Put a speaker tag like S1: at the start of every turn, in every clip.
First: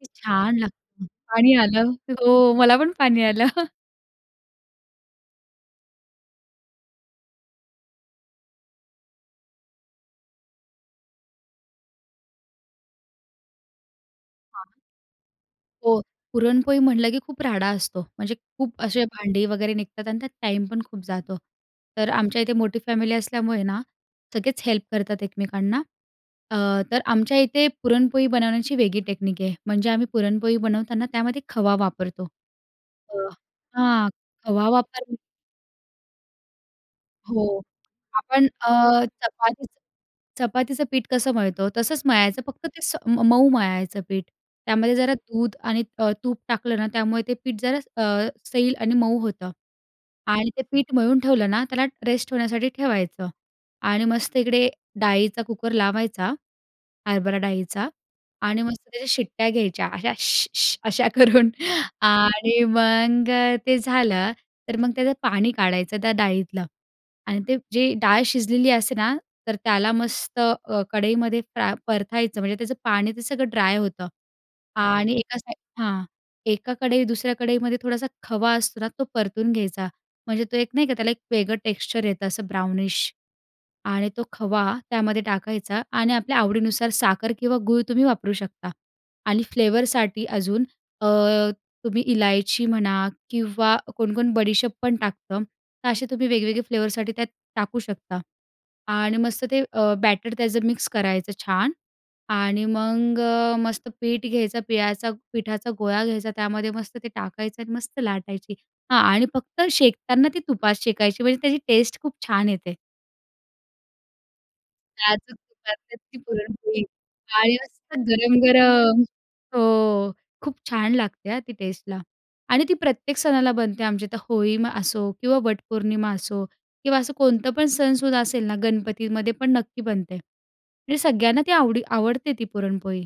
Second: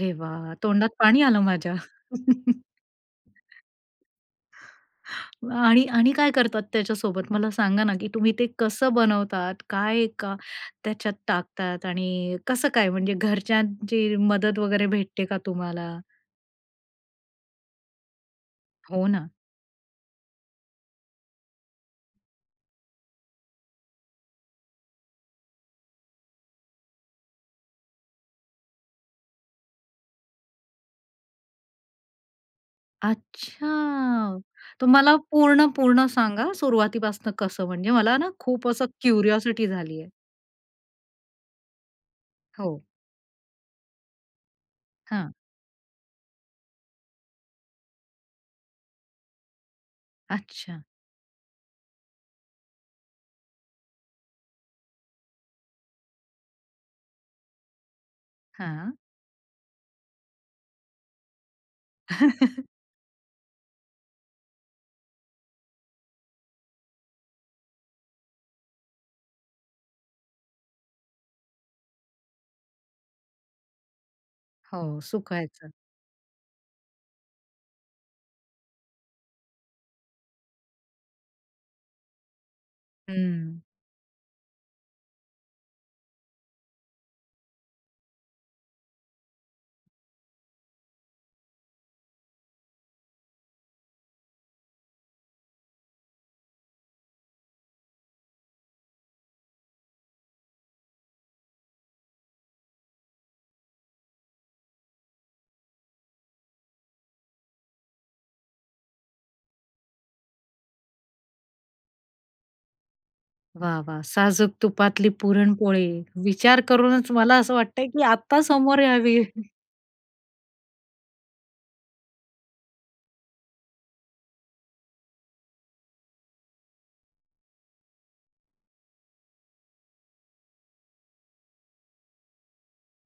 S1: किती
S2: वाह!
S1: छान
S2: तोंडात
S1: लागतं.
S2: पाणी आलं
S1: पाणी
S2: माझ्या.
S1: आलं, हो, मला पण पाणी आलं.
S2: आणि आणि काय करतात त्याच्यासोबत मला सांगा ना की तुम्ही ते कसं बनवतात काय का त्याच्यात टाकतात आणि कसं काय म्हणजे घरच्यांची मदत
S1: [unintelligible]
S2: वगैरे भेटते का तुम्हाला?
S1: हो. पुरणपोळी म्हटलं की खूप राडा असतो म्हणजे खूप असे
S2: हो ना.
S1: भांडी वगैरे निघतात आणि त्यात टाईम पण खूप जातो. तर आमच्या इथे मोठी फॅमिली असल्यामुळे ना, सगळेच हेल्प करतात एकमेकांना अ, तर आमच्या इथे पुरणपोळी बनवण्याची वेगळी टेक्नीक आहे. म्हणजे आम्ही पुरणपोळी बनवताना त्यामध्ये खवा वापरतो, अ, हां.
S2: अच्छा
S1: खवा
S2: तर
S1: वापर
S2: मला पूर्ण पूर्ण सांगा सुरुवातीपासून
S1: हो.
S2: कसं म्हणजे मला ना
S1: आपण
S2: खूप असं
S1: अ,
S2: क्युरिओसिटी
S1: चपातीचं
S2: झालीये.
S1: चपातीचं पीठ कसं मळतो? तसंच मळायचं फक्त ते
S2: हो.
S1: स मऊ मळायचं पीठ. त्यामध्ये जरा
S2: हां.
S1: दूध आणि अ, त तूप टाकलं ना त्यामुळे ते पीठ जरा अ, सैल आणि मऊ होतं आणि ते
S2: अच्छा.
S1: पीठ मळून ठेवलं ना त्याला रेस्ट होण्यासाठी ठेवायचं आणि मस्त इकडे डाळीचा कुकर लावायचा. हरभरा डाळीचा आणि मस्त
S2: हां.
S1: त्या शिट्ट्या घ्यायच्या अशा अशा करून आणि मग ते झालं, तर मग त्याचं पाणी काढायचं त्या डाळीतलं आणि ते जे डाळ शिजलेली असते ना? तर त्याला मस्त अ, कढईमध्ये फ्रा परतायचं म्हणजे त्याचं पाणी ते सगळं ड्राय होतं
S2: हो,
S1: आणि एका
S2: सुकवायचं.
S1: साईड हां. एका कढई दुसऱ्या कढईमध्ये थोडासा खवा असतो ना तो परतून घ्यायचा. म्हणजे तो एक नाही का त्याला एक वेगळं टेक्स्चर येतं असं ब्राउनिश
S2: हं.
S1: आणि तो खवा त्यामध्ये टाकायचा आणि आपल्या आवडीनुसार साखर किंवा गूळ तुम्ही वापरू शकता आणि फ्लेवरसाठी अजून अ, तुम्ही इलायची म्हणा किंवा कोण-कोण बडीशेप पण टाकतं. तर असे तुम्ही वेगवेगळे फ्लेवरसाठी त्यात टाकू शकता आणि मस्त ते अ, बॅटर त्याचं मिक्स करायचं छान आणि मग अ, मस्त पीठ घ्यायचं, पिळायचा पिठाचा गोळा घ्यायचा. त्यामध्ये मस्त ते टाकायचं आणि मस्त लाटायची. हां. आणि फक्त शेकताना ती तुप शेकायची म्हणजे त्याची टेस्ट खूप छान येते.
S2: वाह, वाह! साजूक तुपातली
S1: साजूक
S2: पुरणपोळी
S1: तुपातली ती
S2: विचार
S1: पुरणपोळी
S2: करूनच मला
S1: आणि
S2: असं वाटतंय
S1: मस्त
S2: की आता समोर
S1: गरम-गरम.
S2: यावी.
S1: हो. खूप छान लागते अ, ती टेस्टला आणि ती प्रत्येक सणाला बनते आमच्या इथं. होळीमा असो किंवा वटपौर्णिमा असो किंवा असं कोणतं पण सणसूद असेल ना गणपतीमध्ये पण नक्की बनते आणि सगळ्यांना ती आवडी आवडते ती पुरणपोळी.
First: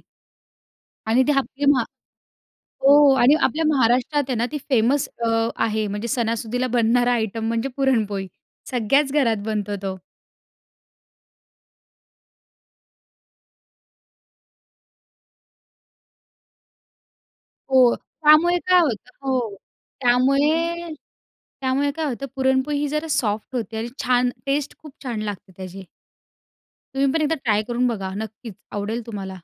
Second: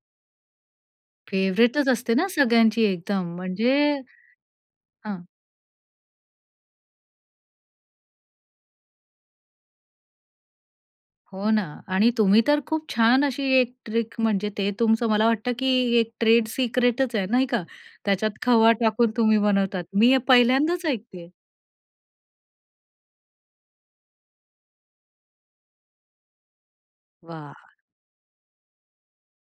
S1: आणि ते आपली मा
S2: फेव्हरेटच असते ना सगळ्यांची
S1: हो.
S2: एकदम
S1: आणि आपल्या
S2: म्हणजे.
S1: महाराष्ट्रात आहे ना ती फेमस
S2: हां.
S1: अ, आहे. म्हणजे सणासुदीला बनणारा आयटम म्हणजे पुरणपोळी सगळ्याच घरात बनतो तो.
S2: हो ना. आणि तुम्ही तर खूप छान अशी एक ट्रिक म्हणजे ते तुमचं मला वाटतं की एक ट्रेड सिक्रेटच आहे नाही का?
S1: हो.
S2: त्याच्यात
S1: त्यामुळे
S2: खवा
S1: काय होतं
S2: टाकून तुम्ही
S1: हो
S2: बनवतात. मी हे पहिल्यांदाच
S1: त्यामुळे
S2: ऐकतेय.
S1: त्यामुळे काय होतं पुरणपोळी ही जरा सॉफ्ट होते आणि छान टेस्ट खूप छान लागते त्याची. तुम्ही पण एकदा ट्राय
S2: वाह!
S1: करून बघा. नक्कीच, आवडेल तुम्हाला.